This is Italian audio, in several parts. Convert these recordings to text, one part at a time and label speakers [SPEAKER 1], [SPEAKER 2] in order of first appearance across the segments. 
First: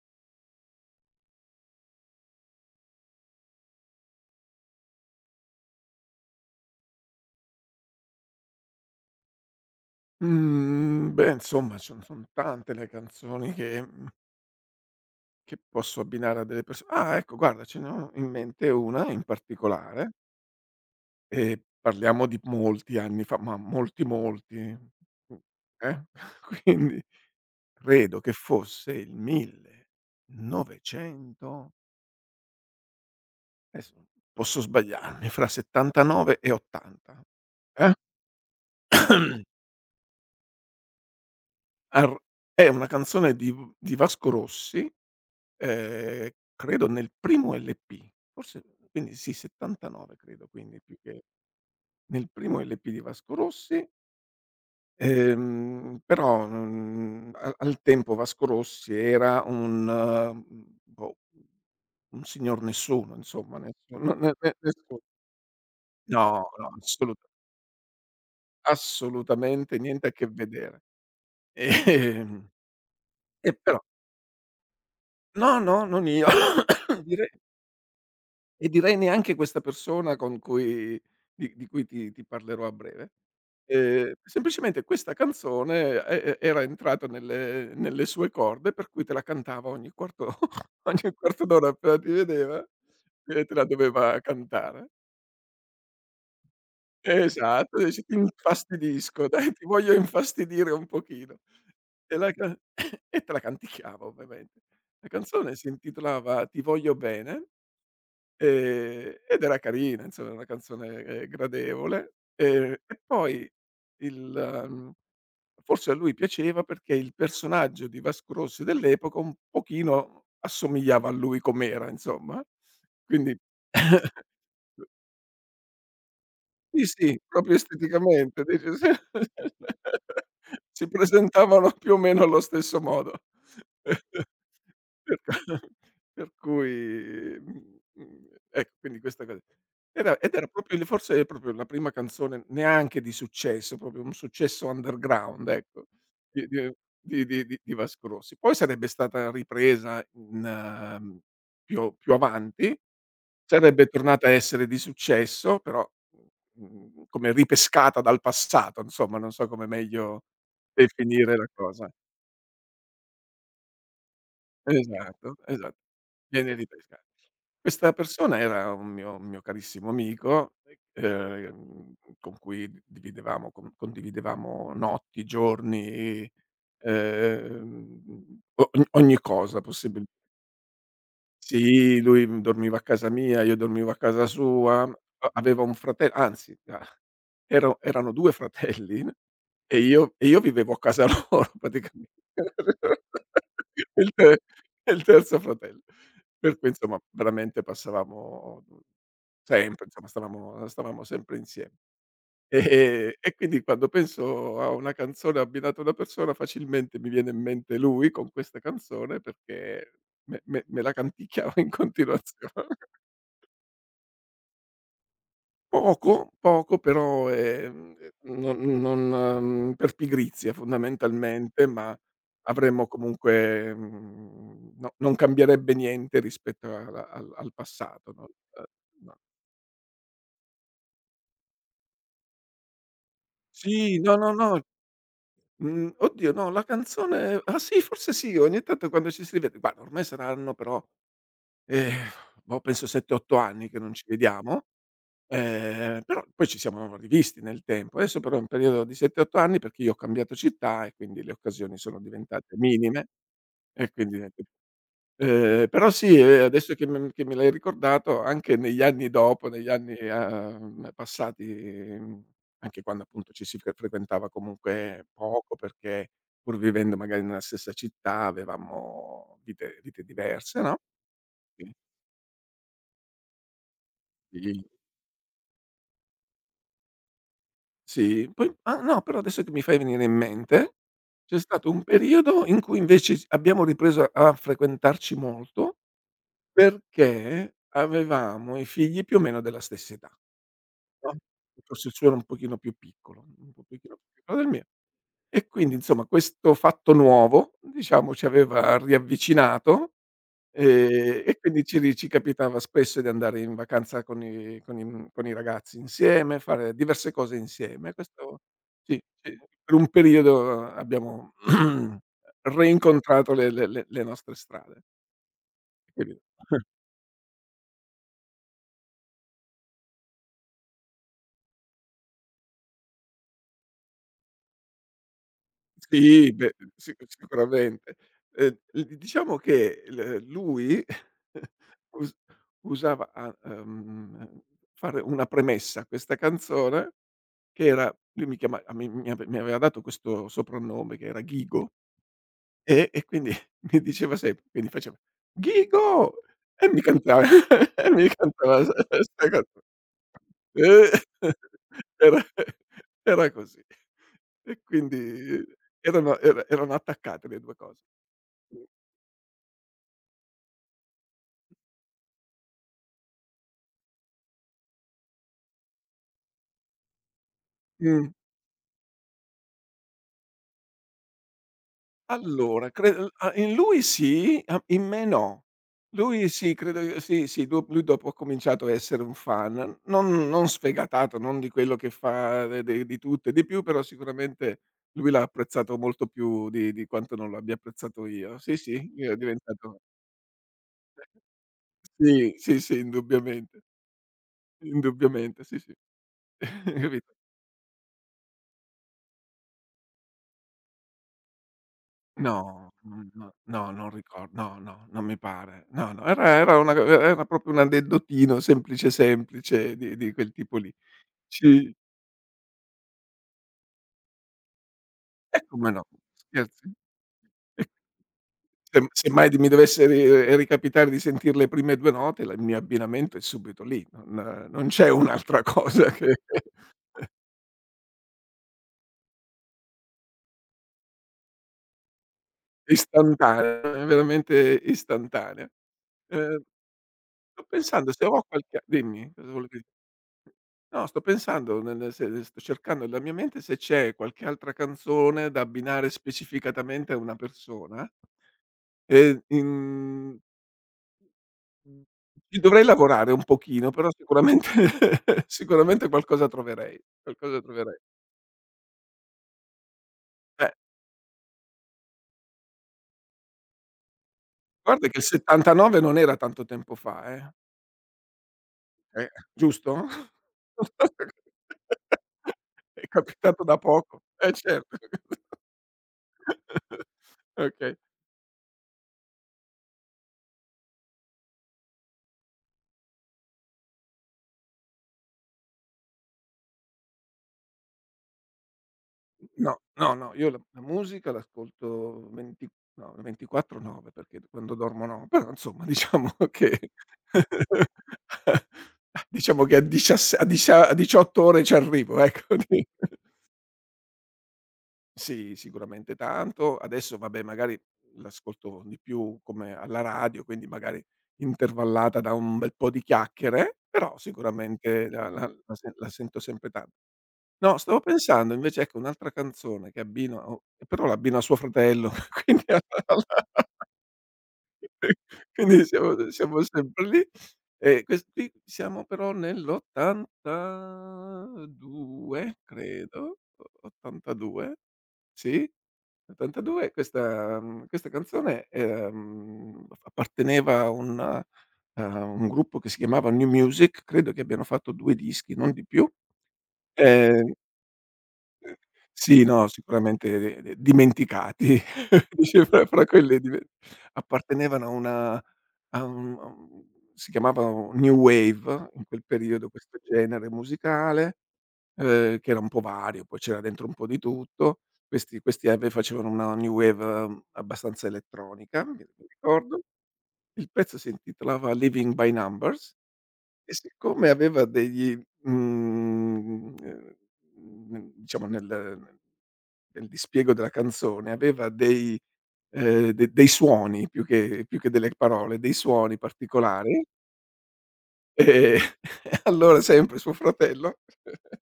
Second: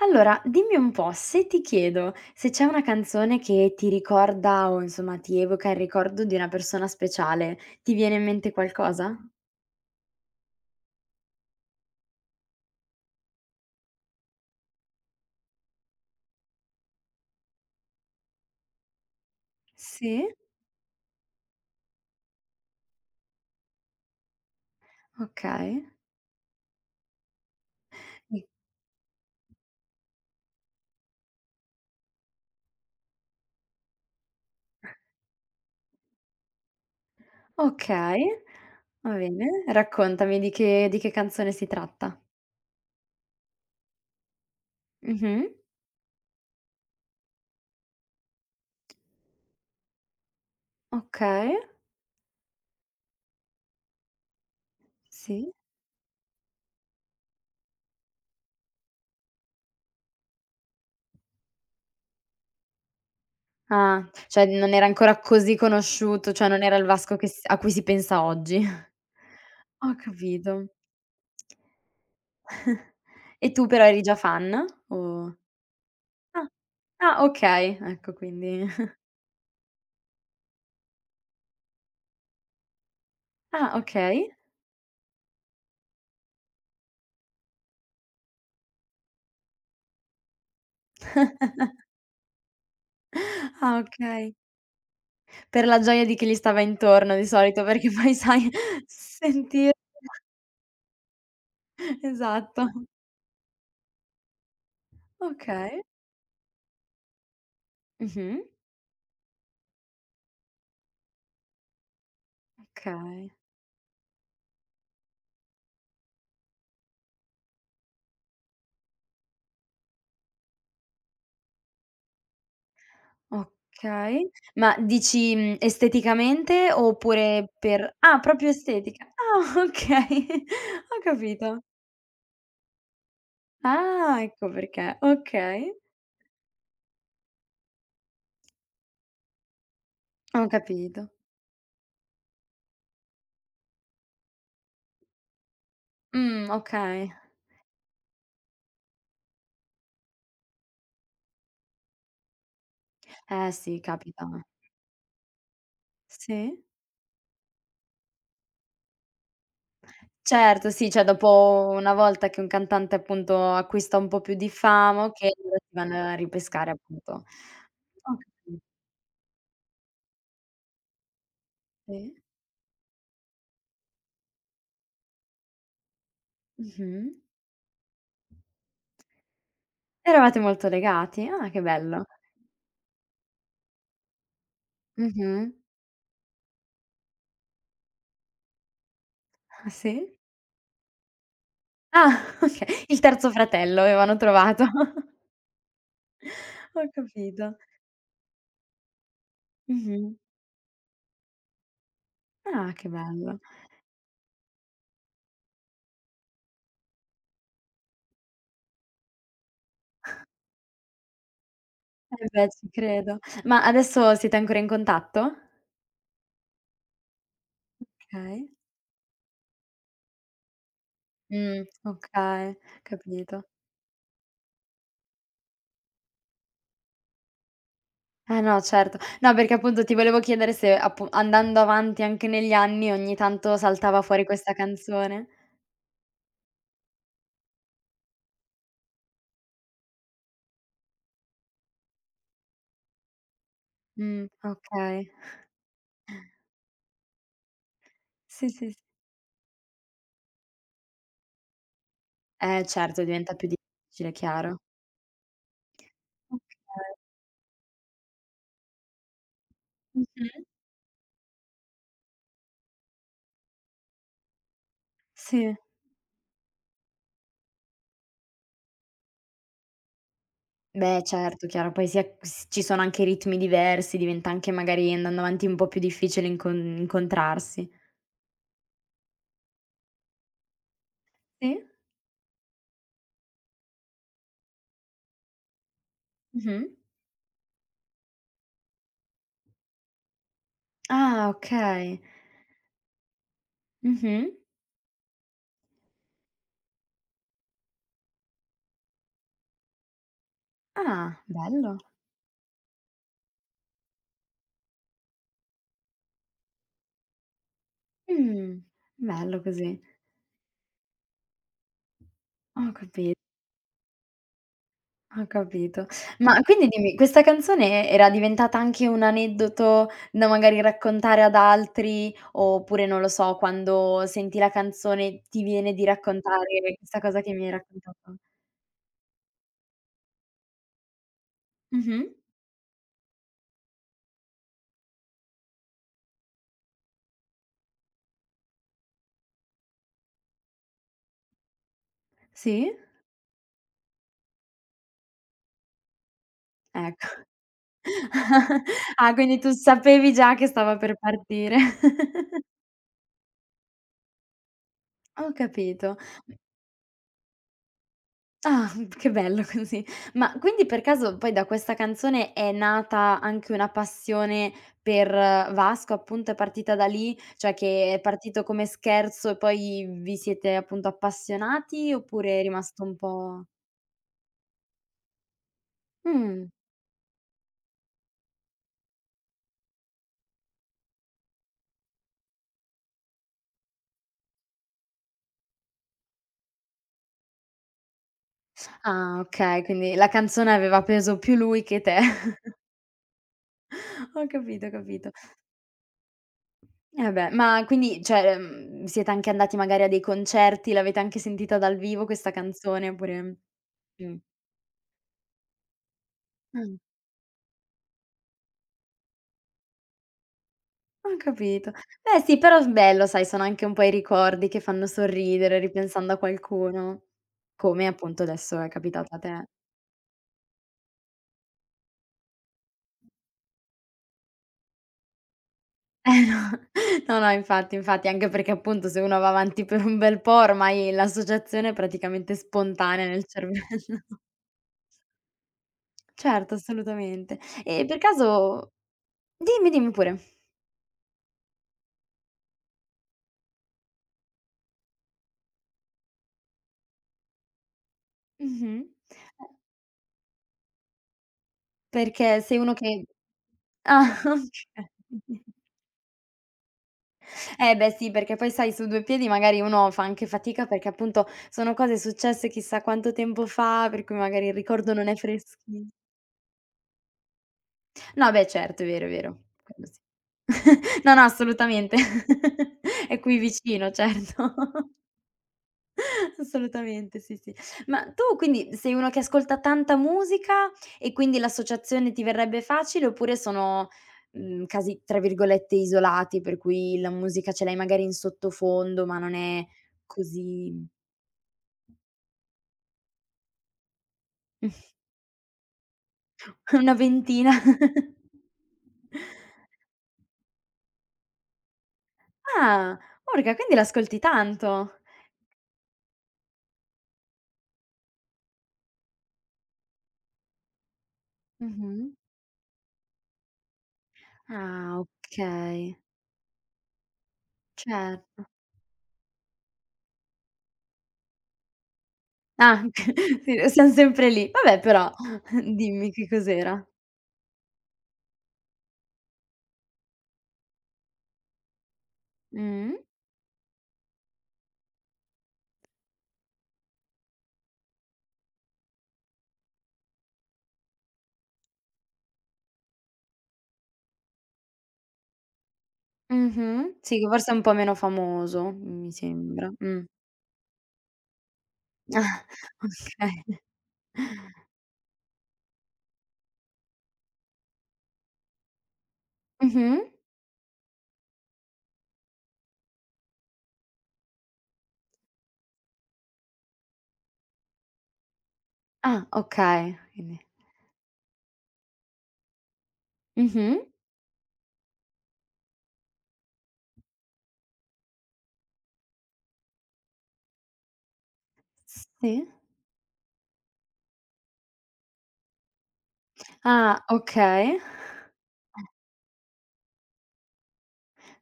[SPEAKER 1] Allora, dimmi un po', se ti chiedo se c'è una canzone che ti ricorda o insomma ti evoca il ricordo di una persona speciale, ti viene in mente qualcosa?
[SPEAKER 2] Mhmm, Beh, insomma ce ne son tante le canzoni che che posso abbinare a delle perso ah ecco, guarda, ce n'ho in mente una in particolare,
[SPEAKER 1] Sì.
[SPEAKER 2] e parliamo di molti anni fa, ma molti, molti,
[SPEAKER 1] Okay.
[SPEAKER 2] eh, quindi credo che
[SPEAKER 1] Sì.
[SPEAKER 2] fosse il 1900. Adesso posso sbagliarmi fra '79 e '80, eh,
[SPEAKER 1] Okay, va bene. Raccontami di che canzone si
[SPEAKER 2] ar
[SPEAKER 1] tratta.
[SPEAKER 2] è una canzone di Vasco Rossi.
[SPEAKER 1] Mh-mh.
[SPEAKER 2] Ehm, Credo nel primo LP, forse, quindi sì, 79 credo, quindi più che
[SPEAKER 1] Okay.
[SPEAKER 2] nel primo LP di Vasco Rossi,
[SPEAKER 1] Sì.
[SPEAKER 2] però, a al tempo Vasco Rossi era un, boh, un signor nessuno, insomma, nessu
[SPEAKER 1] Ah,
[SPEAKER 2] no ne
[SPEAKER 1] cioè
[SPEAKER 2] ne
[SPEAKER 1] non era
[SPEAKER 2] nessu
[SPEAKER 1] ancora così conosciuto,
[SPEAKER 2] no,
[SPEAKER 1] cioè non
[SPEAKER 2] no,
[SPEAKER 1] era il Vasco
[SPEAKER 2] assoluta
[SPEAKER 1] che s a cui si pensa oggi.
[SPEAKER 2] assolutamente
[SPEAKER 1] Ho
[SPEAKER 2] niente a che
[SPEAKER 1] capito.
[SPEAKER 2] vedere. Ehm,
[SPEAKER 1] E
[SPEAKER 2] e
[SPEAKER 1] tu
[SPEAKER 2] però
[SPEAKER 1] però eri già fan? O
[SPEAKER 2] no, no, non io,
[SPEAKER 1] ah, ah
[SPEAKER 2] direi.
[SPEAKER 1] okay, ecco quindi
[SPEAKER 2] E direi neanche questa persona con cui di cui ti parlerò a breve.
[SPEAKER 1] ah okay,
[SPEAKER 2] Semplicemente questa canzone era entrata nelle sue corde, per cui te la cantava ogni quarto ogni quarto d'ora appena ti vedeva, e te la
[SPEAKER 1] ah
[SPEAKER 2] doveva
[SPEAKER 1] okay.
[SPEAKER 2] cantare.
[SPEAKER 1] Per la gioia di chi gli stava intorno di solito,
[SPEAKER 2] Esatto,
[SPEAKER 1] perché
[SPEAKER 2] dice:
[SPEAKER 1] poi
[SPEAKER 2] "Ti
[SPEAKER 1] sai
[SPEAKER 2] infastidisco, dai, ti
[SPEAKER 1] sentire
[SPEAKER 2] voglio infastidire un pochino." E la ca
[SPEAKER 1] esatto.
[SPEAKER 2] E te la canticchiava ovviamente. La canzone si
[SPEAKER 1] Okay.
[SPEAKER 2] intitolava "Ti voglio bene".
[SPEAKER 1] Mh-mh.
[SPEAKER 2] Ed era carina, insomma, è una canzone, gradevole. E
[SPEAKER 1] Okay.
[SPEAKER 2] poi il mhmm, forse a lui piaceva perché il personaggio di Vasco Rossi dell'epoca un pochino assomigliava a lui com'era, insomma. Quindi
[SPEAKER 1] Okay, ma dici, esteticamente
[SPEAKER 2] sì, sì,
[SPEAKER 1] oppure
[SPEAKER 2] proprio
[SPEAKER 1] per ah,
[SPEAKER 2] esteticamente,
[SPEAKER 1] proprio
[SPEAKER 2] dici, sì.
[SPEAKER 1] estetica. Ah, okay,
[SPEAKER 2] Si
[SPEAKER 1] ho capito.
[SPEAKER 2] presentavano più o meno allo stesso modo.
[SPEAKER 1] Ah, ecco perché.
[SPEAKER 2] Per
[SPEAKER 1] Okay,
[SPEAKER 2] per cui, ecco, quindi questa cosa. Era
[SPEAKER 1] ho
[SPEAKER 2] proprio il
[SPEAKER 1] capito.
[SPEAKER 2] forse è proprio la prima canzone neanche di successo, proprio un successo underground, ecco, di di
[SPEAKER 1] Okay.
[SPEAKER 2] di Vasco Rossi. Poi sarebbe stata ripresa in più avanti.
[SPEAKER 1] Eh sì,
[SPEAKER 2] Sarebbe tornata
[SPEAKER 1] capita.
[SPEAKER 2] a essere di successo, però,
[SPEAKER 1] Sì?
[SPEAKER 2] come ripescata dal passato, insomma, non so come meglio
[SPEAKER 1] Certo, sì, cioè
[SPEAKER 2] definire la
[SPEAKER 1] dopo
[SPEAKER 2] cosa.
[SPEAKER 1] una volta che un cantante appunto acquista un po' più di fama, okay,
[SPEAKER 2] Esatto,
[SPEAKER 1] allora si
[SPEAKER 2] esatto.
[SPEAKER 1] vanno a
[SPEAKER 2] Viene
[SPEAKER 1] ripescare
[SPEAKER 2] ripesca
[SPEAKER 1] appunto.
[SPEAKER 2] Questa
[SPEAKER 1] Ho
[SPEAKER 2] persona
[SPEAKER 1] capito,
[SPEAKER 2] era un mio carissimo amico, ehm,
[SPEAKER 1] sì.
[SPEAKER 2] con cui dividevamo con condividevamo notti, giorni,
[SPEAKER 1] Mh-mh.
[SPEAKER 2] ehm, o ogni cosa possibil
[SPEAKER 1] Eravate molto legati? Ah, che
[SPEAKER 2] sì,
[SPEAKER 1] bello.
[SPEAKER 2] lui, dormiva a casa mia, io dormivo a casa sua, a
[SPEAKER 1] Mh-mh.
[SPEAKER 2] aveva un frate anzi, ah, ero, Erano 2 fratelli
[SPEAKER 1] Ah,
[SPEAKER 2] e io
[SPEAKER 1] sì?
[SPEAKER 2] e io vivevo a casa loro praticamente.
[SPEAKER 1] Ah, okay. Il terzo fratello
[SPEAKER 2] E il
[SPEAKER 1] avevano
[SPEAKER 2] te
[SPEAKER 1] trovato.
[SPEAKER 2] e il terzo fratello. Per cui,
[SPEAKER 1] Ho
[SPEAKER 2] insomma,
[SPEAKER 1] capito.
[SPEAKER 2] veramente passavamo, sempre, insomma,
[SPEAKER 1] Mh-mh.
[SPEAKER 2] stavamo sempre insieme.
[SPEAKER 1] Ah, che
[SPEAKER 2] E
[SPEAKER 1] bello.
[SPEAKER 2] quindi, quando penso a una canzone abbinata a una persona, facilmente mi viene in mente lui con questa canzone, perché me la canticchiava in
[SPEAKER 1] Eh beh,
[SPEAKER 2] continuazione.
[SPEAKER 1] ci credo. Ma adesso siete ancora in contatto?
[SPEAKER 2] Poco, poco, però,
[SPEAKER 1] Okay.
[SPEAKER 2] non non per pigrizia, fondamentalmente, ma
[SPEAKER 1] Okay,
[SPEAKER 2] avremmo
[SPEAKER 1] capito.
[SPEAKER 2] comunque, no, non cambierebbe niente rispetto alla al al passato, no,
[SPEAKER 1] Eh no, certo.
[SPEAKER 2] ehm, no.
[SPEAKER 1] No, perché appunto ti volevo chiedere se appu andando avanti anche negli anni ogni tanto
[SPEAKER 2] Sì,
[SPEAKER 1] saltava
[SPEAKER 2] no,
[SPEAKER 1] fuori
[SPEAKER 2] no,
[SPEAKER 1] questa
[SPEAKER 2] no.
[SPEAKER 1] canzone.
[SPEAKER 2] Mhmm, Oddio, no, la canzone ah sì, forse sì, ogni tanto quando ci si vede. Guarda, ormai saranno, però, ehm, boh, penso 7, 8 anni che non ci vediamo,
[SPEAKER 1] Okay.
[SPEAKER 2] però poi ci siamo rivisti nel tempo. Adesso però è un
[SPEAKER 1] Sì, sì, sì.
[SPEAKER 2] periodo di 7, 8 anni perché io ho cambiato città e quindi le occasioni sono diventate
[SPEAKER 1] Eh certo,
[SPEAKER 2] minime,
[SPEAKER 1] diventa più
[SPEAKER 2] e
[SPEAKER 1] difficile,
[SPEAKER 2] quindi niente.
[SPEAKER 1] chiaro.
[SPEAKER 2] Però sì,
[SPEAKER 1] Okay.
[SPEAKER 2] adesso che me l'hai ricordato, anche negli anni dopo, negli anni,
[SPEAKER 1] Mh-mh.
[SPEAKER 2] passati, anche quando, appunto, ci si frequentava comunque poco,
[SPEAKER 1] Sì.
[SPEAKER 2] perché pur vivendo magari nella stessa città avevamo vite diverse, no,
[SPEAKER 1] Beh certo, chiaro,
[SPEAKER 2] sì,
[SPEAKER 1] poi si ac s ci sono anche ritmi diversi, diventa anche
[SPEAKER 2] sì,
[SPEAKER 1] magari andando avanti un po' più difficile incontrarsi.
[SPEAKER 2] sì. Poi, no, però adesso che mi fai venire in mente, c'è
[SPEAKER 1] Sì.
[SPEAKER 2] stato un periodo in cui invece s abbiamo ripreso a frequentarci molto,
[SPEAKER 1] Mh-mh.
[SPEAKER 2] perché avevamo i figli più o meno della stessa età. No,
[SPEAKER 1] Ah
[SPEAKER 2] forse il
[SPEAKER 1] okay.
[SPEAKER 2] suo era un pochino più piccolo, un pochino più
[SPEAKER 1] Mh-mh.
[SPEAKER 2] piccolo del mio. E quindi, insomma, questo fatto nuovo, diciamo, ci aveva riavvicinato,
[SPEAKER 1] Ah,
[SPEAKER 2] e quindi
[SPEAKER 1] bello.
[SPEAKER 2] ci capitava spesso di andare in vacanza con i ragazzi insieme, fare diverse cose insieme. Questo
[SPEAKER 1] Mh,
[SPEAKER 2] sì, sì,
[SPEAKER 1] bello così.
[SPEAKER 2] per un periodo abbiamo
[SPEAKER 1] Ho capi
[SPEAKER 2] reincontrato le nostre strade.
[SPEAKER 1] ho capito.
[SPEAKER 2] Capito?
[SPEAKER 1] Ma quindi dimmi, questa canzone era diventata anche un aneddoto da magari raccontare ad altri, oppure non lo so, quando senti la canzone ti viene di
[SPEAKER 2] Sì,
[SPEAKER 1] raccontare
[SPEAKER 2] beh,
[SPEAKER 1] questa cosa che mi hai
[SPEAKER 2] sicuramente.
[SPEAKER 1] raccontato?
[SPEAKER 2] L Diciamo che l lui
[SPEAKER 1] Mh-mh.
[SPEAKER 2] us usava a fare una premessa a questa canzone, che era, lui mi chiama a mi mi ave mi aveva dato questo soprannome che era Ghigo.
[SPEAKER 1] Sì?
[SPEAKER 2] E quindi mi diceva sempre, quindi faceva: "Ghigo!" E mi
[SPEAKER 1] Ecco.
[SPEAKER 2] cantava e mi cantava s
[SPEAKER 1] Ah,
[SPEAKER 2] sta
[SPEAKER 1] quindi tu
[SPEAKER 2] canzo
[SPEAKER 1] sapevi già che stava
[SPEAKER 2] Eh,
[SPEAKER 1] per partire.
[SPEAKER 2] era era così. E
[SPEAKER 1] Ho
[SPEAKER 2] quindi
[SPEAKER 1] capito.
[SPEAKER 2] erano attaccate le 2 cose. Mh.
[SPEAKER 1] Ah, che bello così. Ma quindi per caso poi da questa canzone è nata anche una passione per Vasco, appunto, è partita da lì? Cioè che è
[SPEAKER 2] Mh.
[SPEAKER 1] partito come scherzo e poi vi siete appunto appassionati oppure è
[SPEAKER 2] Allora
[SPEAKER 1] rimasto
[SPEAKER 2] cre
[SPEAKER 1] un
[SPEAKER 2] a
[SPEAKER 1] po'
[SPEAKER 2] in lui sì, a in me no. Lui
[SPEAKER 1] mh.
[SPEAKER 2] sì, credo che sì, sì, do lui dopo ha cominciato a essere un fan, non non sfegatato, non di quello che fa de de di tutto e di più, però sicuramente lui l'ha apprezzato molto più di quanto non lo abbia apprezzato io. Sì, sì, io è
[SPEAKER 1] Ah, okay,
[SPEAKER 2] diventato
[SPEAKER 1] quindi la canzone aveva peso più lui che te.
[SPEAKER 2] sì, sì, sì, indubbiamente,
[SPEAKER 1] Ho capito, ho capito.
[SPEAKER 2] indubbiamente, sì, sì,
[SPEAKER 1] Eh
[SPEAKER 2] capito?
[SPEAKER 1] beh, ma quindi cioè, siete anche andati magari a dei concerti, l'avete anche sentita dal vivo questa
[SPEAKER 2] No,
[SPEAKER 1] canzone
[SPEAKER 2] non no
[SPEAKER 1] oppure
[SPEAKER 2] no, non
[SPEAKER 1] Mh.
[SPEAKER 2] ricor no, no, non mi pare. No, no, era una e
[SPEAKER 1] Mh,
[SPEAKER 2] era proprio un addettotino semplice, semplice, di quel tipo lì.
[SPEAKER 1] ho
[SPEAKER 2] Ci
[SPEAKER 1] capito. Beh sì, però s bello sai, sono anche un po' i ricordi che fanno
[SPEAKER 2] E
[SPEAKER 1] sorridere
[SPEAKER 2] come no,
[SPEAKER 1] ripensando a
[SPEAKER 2] scherzi?
[SPEAKER 1] qualcuno,
[SPEAKER 2] E
[SPEAKER 1] come appunto adesso è
[SPEAKER 2] se
[SPEAKER 1] capitato a
[SPEAKER 2] mai
[SPEAKER 1] te.
[SPEAKER 2] mi dovesse ri ricapitare di sentir le prime 2 note, la il mio abbinamento è subito lì, non non c'è un'altra cosa che
[SPEAKER 1] Eh no, no, no, infatti, infatti, anche perché appunto se uno va avanti per un bel po' ormai l'associazione è praticamente spontanea nel
[SPEAKER 2] istantanea,
[SPEAKER 1] cervello.
[SPEAKER 2] è veramente istantanea. Ehm,
[SPEAKER 1] Certo, assolutamente.
[SPEAKER 2] Sto
[SPEAKER 1] E
[SPEAKER 2] pensando
[SPEAKER 1] per
[SPEAKER 2] se ho qualche,
[SPEAKER 1] caso
[SPEAKER 2] dimmi, cosa volevi?
[SPEAKER 1] dimmi, dimmi pure.
[SPEAKER 2] No, sto pensando nel nel se sto cercando nella mia mente se c'è qualche altra canzone da abbinare specificatamente a una persona,
[SPEAKER 1] Mh-mh.
[SPEAKER 2] ehm,
[SPEAKER 1] Eh,
[SPEAKER 2] in mhmm, ci
[SPEAKER 1] perché sei
[SPEAKER 2] dovrei
[SPEAKER 1] uno che
[SPEAKER 2] lavorare un pochino, però
[SPEAKER 1] ah,
[SPEAKER 2] sicuramente
[SPEAKER 1] okay.
[SPEAKER 2] sicuramente qualcosa troverei, qualcosa
[SPEAKER 1] Eh
[SPEAKER 2] troverei.
[SPEAKER 1] beh sì, perché poi sai su 2 piedi magari uno fa anche
[SPEAKER 2] Eh,
[SPEAKER 1] fatica, perché appunto sono cose successe chissà quanto tempo fa, per cui magari il
[SPEAKER 2] guarda
[SPEAKER 1] ricordo
[SPEAKER 2] che il
[SPEAKER 1] non è
[SPEAKER 2] '79
[SPEAKER 1] freschi
[SPEAKER 2] non era tanto tempo fa, eh.
[SPEAKER 1] no beh certo, è vero,
[SPEAKER 2] Eh.
[SPEAKER 1] è vero.
[SPEAKER 2] Giusto?
[SPEAKER 1] Quello sì. No, no assolutamente.
[SPEAKER 2] È
[SPEAKER 1] È qui
[SPEAKER 2] capitato da
[SPEAKER 1] vicino,
[SPEAKER 2] poco. Eh,
[SPEAKER 1] certo.
[SPEAKER 2] certo.
[SPEAKER 1] Assolutamente, sì, sì.
[SPEAKER 2] Okay.
[SPEAKER 1] Ma tu quindi sei uno che ascolta tanta musica e quindi l'associazione ti verrebbe facile oppure sono, casi tra virgolette "isolati", per cui la musica ce l'hai magari in sottofondo, ma non
[SPEAKER 2] No,
[SPEAKER 1] è
[SPEAKER 2] no, no, io la
[SPEAKER 1] così
[SPEAKER 2] musica l'ascolto venti no, 24/9, perché quando dormo no, però insomma, diciamo, che
[SPEAKER 1] una ventina.
[SPEAKER 2] diciamo che a diciasse a discia a 18 ore ci arrivo, ecco, di
[SPEAKER 1] Ah, urca, quindi l'ascolti tanto.
[SPEAKER 2] sì, sicuramente tanto. Adesso, vabbè, magari l'ascolto di più come alla radio, quindi magari intervallata da
[SPEAKER 1] Mh-mh.
[SPEAKER 2] un bel po' di chiacchiere, però sicuramente
[SPEAKER 1] Ah,
[SPEAKER 2] la la la se la
[SPEAKER 1] okay,
[SPEAKER 2] sento sempre tan. No, stavo pensando
[SPEAKER 1] certo.
[SPEAKER 2] invece, ecco, un'altra canzone che abbino o però l'abbino a suo fratello, quindi
[SPEAKER 1] Ah, sì, siam sempre lì. Vabbè però
[SPEAKER 2] quindi siamo
[SPEAKER 1] dimmi che
[SPEAKER 2] siamo
[SPEAKER 1] cos'era.
[SPEAKER 2] sempre lì. E ques qui siamo però nell'82,
[SPEAKER 1] Mh.
[SPEAKER 2] credo, o 82, sì, 82. Questa canzone, apparteneva a un gruppo che si chiamava New Music, credo che abbiano fatto 2 dischi, non di più.
[SPEAKER 1] Mh-mh. Sì, che
[SPEAKER 2] Ehm
[SPEAKER 1] forse è un po' meno famoso, mi
[SPEAKER 2] Sì, no,
[SPEAKER 1] sembra. Mh.
[SPEAKER 2] sicuramente de de dimenticati, dice
[SPEAKER 1] Ah,
[SPEAKER 2] fra quelle dive
[SPEAKER 1] okay.
[SPEAKER 2] appartenevano a un, si chiamava new wave in quel periodo questo
[SPEAKER 1] Mh-mh.
[SPEAKER 2] genere musicale, che era un po' vario, poi c'era dentro un po' di tutto. Questi questi ave facevano una new wave, abbastanza elettronica, mi mi
[SPEAKER 1] Ah,
[SPEAKER 2] ricordo.
[SPEAKER 1] okay, quindi
[SPEAKER 2] Il pezzo si intitolava "Living by numbers". E
[SPEAKER 1] mh-mh.
[SPEAKER 2] siccome aveva degli, mhmm, ehm, diciamo nel dispiego della canzone aveva dei
[SPEAKER 1] Sì.
[SPEAKER 2] ehm, de dei suoni, più che delle parole, dei suoni particolari,
[SPEAKER 1] Ah, okay.
[SPEAKER 2] e e allora sempre suo fratello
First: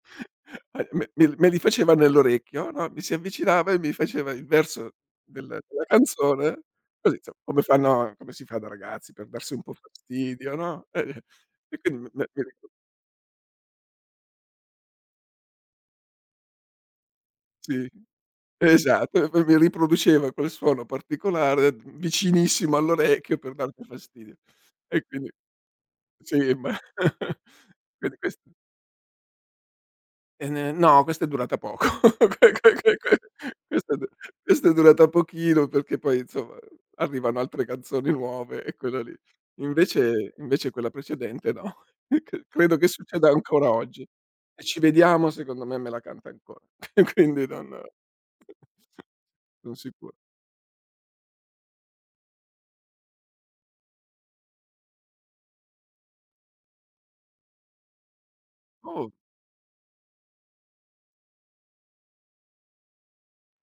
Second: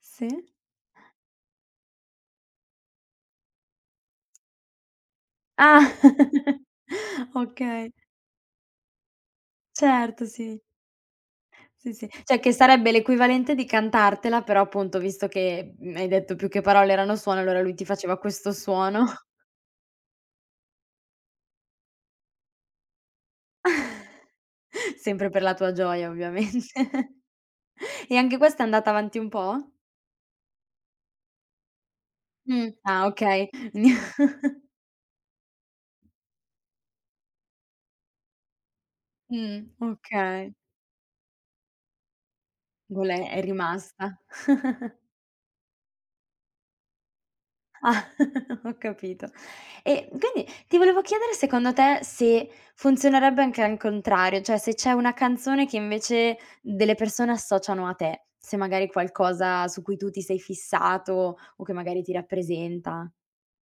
[SPEAKER 1] Sì.
[SPEAKER 2] a me li faceva nell'orecchio, no, mi si avvicinava e mi faceva il verso della
[SPEAKER 1] Ah,
[SPEAKER 2] canzone, così, insomma,
[SPEAKER 1] okay.
[SPEAKER 2] come si fa da ragazzi per darsi un po'
[SPEAKER 1] Certo,
[SPEAKER 2] fastidio,
[SPEAKER 1] sì.
[SPEAKER 2] no,
[SPEAKER 1] Sì, sì.
[SPEAKER 2] quindi me
[SPEAKER 1] Cioè
[SPEAKER 2] me
[SPEAKER 1] che sarebbe l'equivalente di cantartela, però appunto visto che, hai detto più che parole erano suono, allora lui ti
[SPEAKER 2] Sì,
[SPEAKER 1] faceva questo suono,
[SPEAKER 2] esatto, e poi mi riproduceva quel suono particolare vicinissimo all'orecchio per darti fastidio. E quindi
[SPEAKER 1] sempre per la tua gioia
[SPEAKER 2] sì,
[SPEAKER 1] ovviamente.
[SPEAKER 2] ma
[SPEAKER 1] E
[SPEAKER 2] quindi ques
[SPEAKER 1] anche questa è andata avanti un po'?
[SPEAKER 2] e ne no, questa è durata poco. Que que
[SPEAKER 1] Mh.
[SPEAKER 2] que
[SPEAKER 1] Ah,
[SPEAKER 2] que
[SPEAKER 1] okay.
[SPEAKER 2] questa è du Questa è durata pochino perché poi, insomma, arrivano altre canzoni nuove e quella lì. Invece
[SPEAKER 1] Okay.
[SPEAKER 2] invece quella precedente no. C Credo che
[SPEAKER 1] Gole
[SPEAKER 2] succeda
[SPEAKER 1] è
[SPEAKER 2] ancora oggi.
[SPEAKER 1] rimasta.
[SPEAKER 2] Se ci vediamo, secondo me me la canta ancora. Quindi non
[SPEAKER 1] Ho capito.
[SPEAKER 2] son
[SPEAKER 1] E
[SPEAKER 2] sicuro.
[SPEAKER 1] quindi ti volevo chiedere secondo te se funzionerebbe anche al contrario, cioè se c'è una canzone che invece delle persone associano a te, se magari
[SPEAKER 2] Oh,
[SPEAKER 1] qualcosa su cui tu ti sei fissato o che magari ti rappresenta.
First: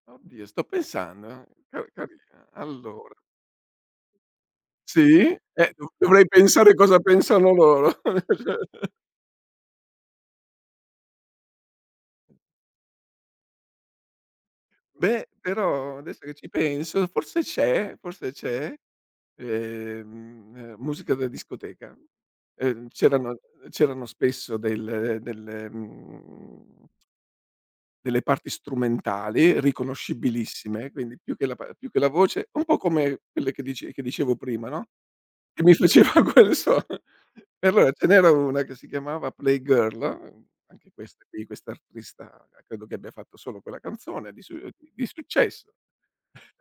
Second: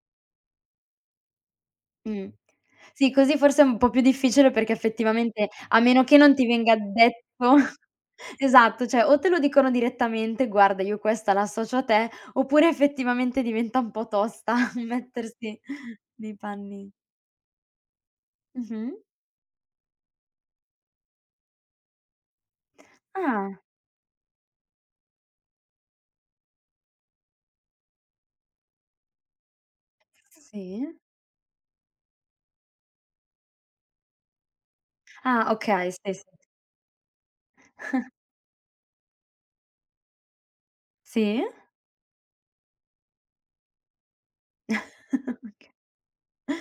[SPEAKER 2] oddio, sto pensando, ca
[SPEAKER 1] Mh.
[SPEAKER 2] carina.
[SPEAKER 1] Sì,
[SPEAKER 2] Allora
[SPEAKER 1] così forse è un po' più difficile perché
[SPEAKER 2] sì?
[SPEAKER 1] effettivamente a
[SPEAKER 2] Dov
[SPEAKER 1] meno che
[SPEAKER 2] dovrei
[SPEAKER 1] non ti
[SPEAKER 2] pensare
[SPEAKER 1] venga
[SPEAKER 2] cosa pensano
[SPEAKER 1] detto
[SPEAKER 2] loro. Cioè.
[SPEAKER 1] esatto, cioè o te lo dicono direttamente: "Guarda io questa la associo a te", oppure effettivamente diventa un po' tosta
[SPEAKER 2] Beh,
[SPEAKER 1] mettersi
[SPEAKER 2] però adesso che
[SPEAKER 1] nei
[SPEAKER 2] ci
[SPEAKER 1] panni
[SPEAKER 2] penso, forse c'è,
[SPEAKER 1] mh-mh.
[SPEAKER 2] musica da discoteca. Ehm, c'erano
[SPEAKER 1] Ah,
[SPEAKER 2] c'erano spesso delle parti strumentali
[SPEAKER 1] sì.
[SPEAKER 2] riconoscibilissime, quindi più che la voce, un po' come quelle che dicevo prima, no,
[SPEAKER 1] Ah,
[SPEAKER 2] che mi
[SPEAKER 1] okay,
[SPEAKER 2] faceva
[SPEAKER 1] sì, sì.
[SPEAKER 2] quel suono. E allora ce n'era una che si chiamava Playgirl, anche questa
[SPEAKER 1] Sì?
[SPEAKER 2] qui, quest'artista credo che abbia fatto solo quella canzone di successo.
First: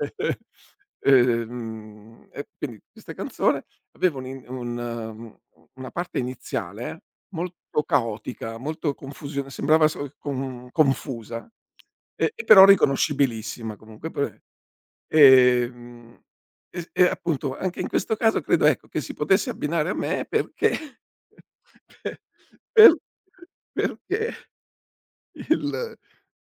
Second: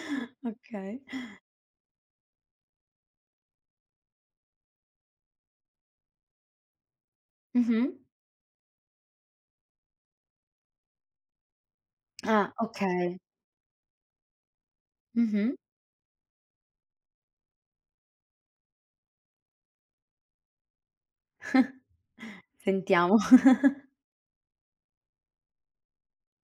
[SPEAKER 1] Okay.
[SPEAKER 2] E quindi questa canzone aveva un in un mhmm, una parte iniziale molto
[SPEAKER 1] Mh-mh.
[SPEAKER 2] caotica, molto confusio sembrava so con confusa, e
[SPEAKER 1] Ah,
[SPEAKER 2] però
[SPEAKER 1] okay.
[SPEAKER 2] riconoscibilissima comunque pe
[SPEAKER 1] Mh-mh.
[SPEAKER 2] ehm, e s e appunto anche in questo caso credo, ecco, che si potesse abbinare a me perché per
[SPEAKER 1] Sentiamo.
[SPEAKER 2] perché il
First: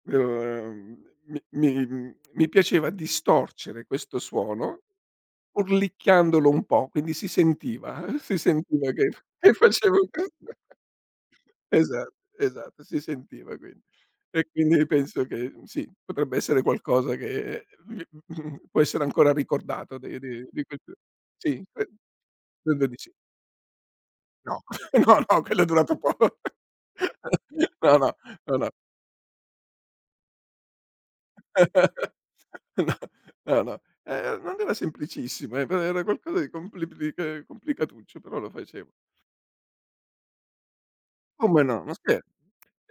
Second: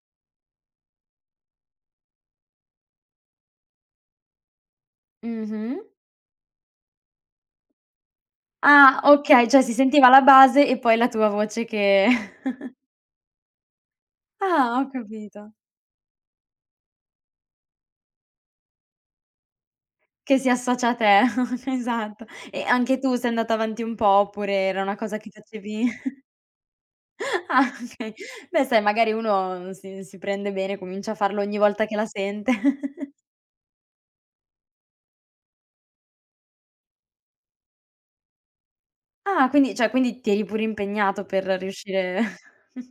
[SPEAKER 2] ehm, mi piaceva distorcere questo suono,
[SPEAKER 1] Mh-mh.
[SPEAKER 2] urlicchiandolo un po', quindi si sentiva, si sentiva
[SPEAKER 1] Ah,
[SPEAKER 2] che
[SPEAKER 1] okay,
[SPEAKER 2] che
[SPEAKER 1] cioè si
[SPEAKER 2] facevo
[SPEAKER 1] sentiva la
[SPEAKER 2] questo.
[SPEAKER 1] base e poi la tua voce che
[SPEAKER 2] Esatto, esatto, si sentiva quindi. E
[SPEAKER 1] ah,
[SPEAKER 2] quindi
[SPEAKER 1] ho
[SPEAKER 2] penso che,
[SPEAKER 1] capito,
[SPEAKER 2] sì, potrebbe essere qualcosa che può essere ancora ricordato de
[SPEAKER 1] che
[SPEAKER 2] de
[SPEAKER 1] si
[SPEAKER 2] di quel.
[SPEAKER 1] associa a te.
[SPEAKER 2] Sì,
[SPEAKER 1] Esatto. E
[SPEAKER 2] credo di
[SPEAKER 1] anche
[SPEAKER 2] sì.
[SPEAKER 1] tu sei andata avanti un po' oppure
[SPEAKER 2] No,
[SPEAKER 1] era una cosa
[SPEAKER 2] no,
[SPEAKER 1] che
[SPEAKER 2] no, quello è
[SPEAKER 1] facevi
[SPEAKER 2] durato poco.
[SPEAKER 1] ah,
[SPEAKER 2] No,
[SPEAKER 1] okay.
[SPEAKER 2] no, no,
[SPEAKER 1] Beh,
[SPEAKER 2] no.
[SPEAKER 1] sai magari uno si prende bene, comincia a farlo ogni volta che la sente.
[SPEAKER 2] No, no, no. Non era semplicissimo, però era qualcosa di compli di che complicatuccio, però lo facevo.
[SPEAKER 1] Ah, quindi cioè quindi ti eri pure impegnato per
[SPEAKER 2] Come no, ma
[SPEAKER 1] riuscire
[SPEAKER 2] scherzi.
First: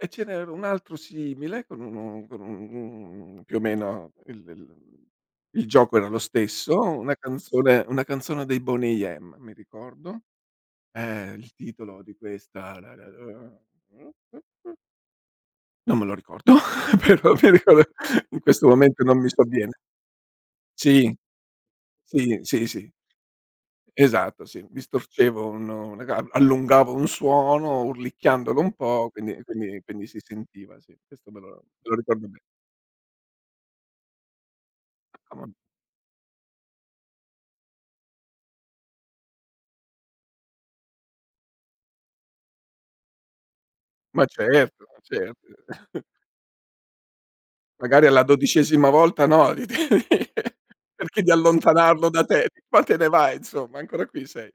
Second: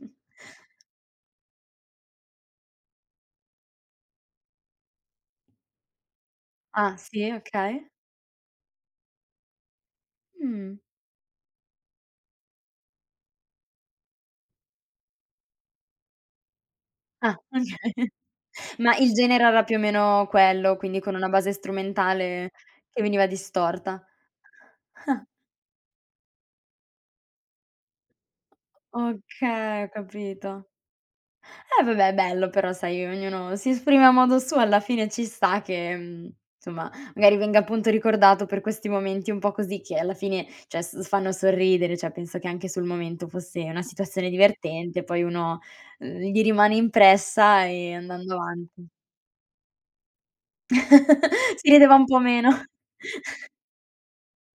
[SPEAKER 2] E ce n'era un altro simile, con uno, con un più o meno il gioco era lo stesso,
[SPEAKER 1] ah, sì, okay.
[SPEAKER 2] una canzone dei Boney M, mi ricordo.
[SPEAKER 1] Mh.
[SPEAKER 2] Il titolo di questa non me lo ricordo, però
[SPEAKER 1] Ah,
[SPEAKER 2] mi ricordo
[SPEAKER 1] okay.
[SPEAKER 2] in questo
[SPEAKER 1] Ma
[SPEAKER 2] momento
[SPEAKER 1] il
[SPEAKER 2] non mi
[SPEAKER 1] genere era
[SPEAKER 2] sovviene.
[SPEAKER 1] più o meno quello, quindi
[SPEAKER 2] Sì,
[SPEAKER 1] con una base
[SPEAKER 2] sì,
[SPEAKER 1] strumentale
[SPEAKER 2] sì, sì.
[SPEAKER 1] che veniva distorta.
[SPEAKER 2] Esatto, sì, distorcevo un una ca allungavo un suono urlicchiandolo un po', quindi
[SPEAKER 1] Okay, ho
[SPEAKER 2] si
[SPEAKER 1] capito.
[SPEAKER 2] sentiva, sì. Questo me
[SPEAKER 1] Eh
[SPEAKER 2] lo
[SPEAKER 1] vabbè,
[SPEAKER 2] ricordo bene.
[SPEAKER 1] bello però sai, ognuno si esprime a modo suo, alla fine ci
[SPEAKER 2] Ah, ma
[SPEAKER 1] sta che, insomma, magari venga appunto ricordato per questi momenti un po' così che alla fine, cioè, s fanno sorridere, cioè penso che anche sul momento fosse una situazione
[SPEAKER 2] certo, ma
[SPEAKER 1] divertente, poi
[SPEAKER 2] certo.
[SPEAKER 1] uno, gli rimane impressa e
[SPEAKER 2] Magari alla
[SPEAKER 1] andando avanti.
[SPEAKER 2] 12ª volta no, di di cerchi di
[SPEAKER 1] Si rideva un
[SPEAKER 2] allontanarlo
[SPEAKER 1] po'
[SPEAKER 2] da te,
[SPEAKER 1] meno.
[SPEAKER 2] ma te ne vai, insomma, ancora qui sei.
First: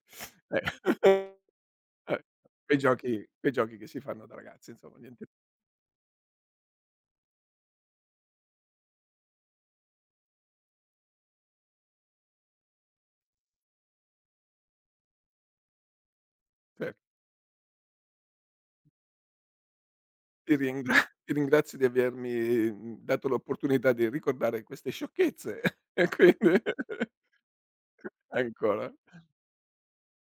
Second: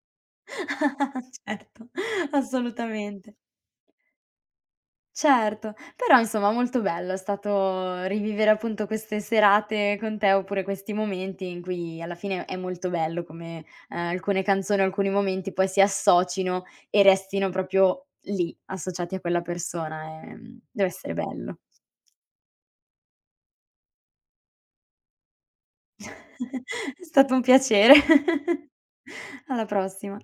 [SPEAKER 2] Eh.
[SPEAKER 1] Certo,
[SPEAKER 2] Eh,
[SPEAKER 1] assolutamente.
[SPEAKER 2] quei giochi che si fanno da ragazzi, insomma, niente
[SPEAKER 1] Certo, però insomma molto bello è stato rivivere appunto queste serate con te, oppure questi momenti in cui alla fine è molto bello come, alcune canzoni, alcuni momenti poi si associno
[SPEAKER 2] ce
[SPEAKER 1] e restino proprio lì, associati a quella persona,
[SPEAKER 2] Ti
[SPEAKER 1] deve
[SPEAKER 2] ringra
[SPEAKER 1] essere
[SPEAKER 2] ti
[SPEAKER 1] bello.
[SPEAKER 2] ringrazio di avermi, dato l'opportunità di ricordare queste sciocchezze e quindi
[SPEAKER 1] È stato un piacere.
[SPEAKER 2] ancora.
[SPEAKER 1] Alla prossima.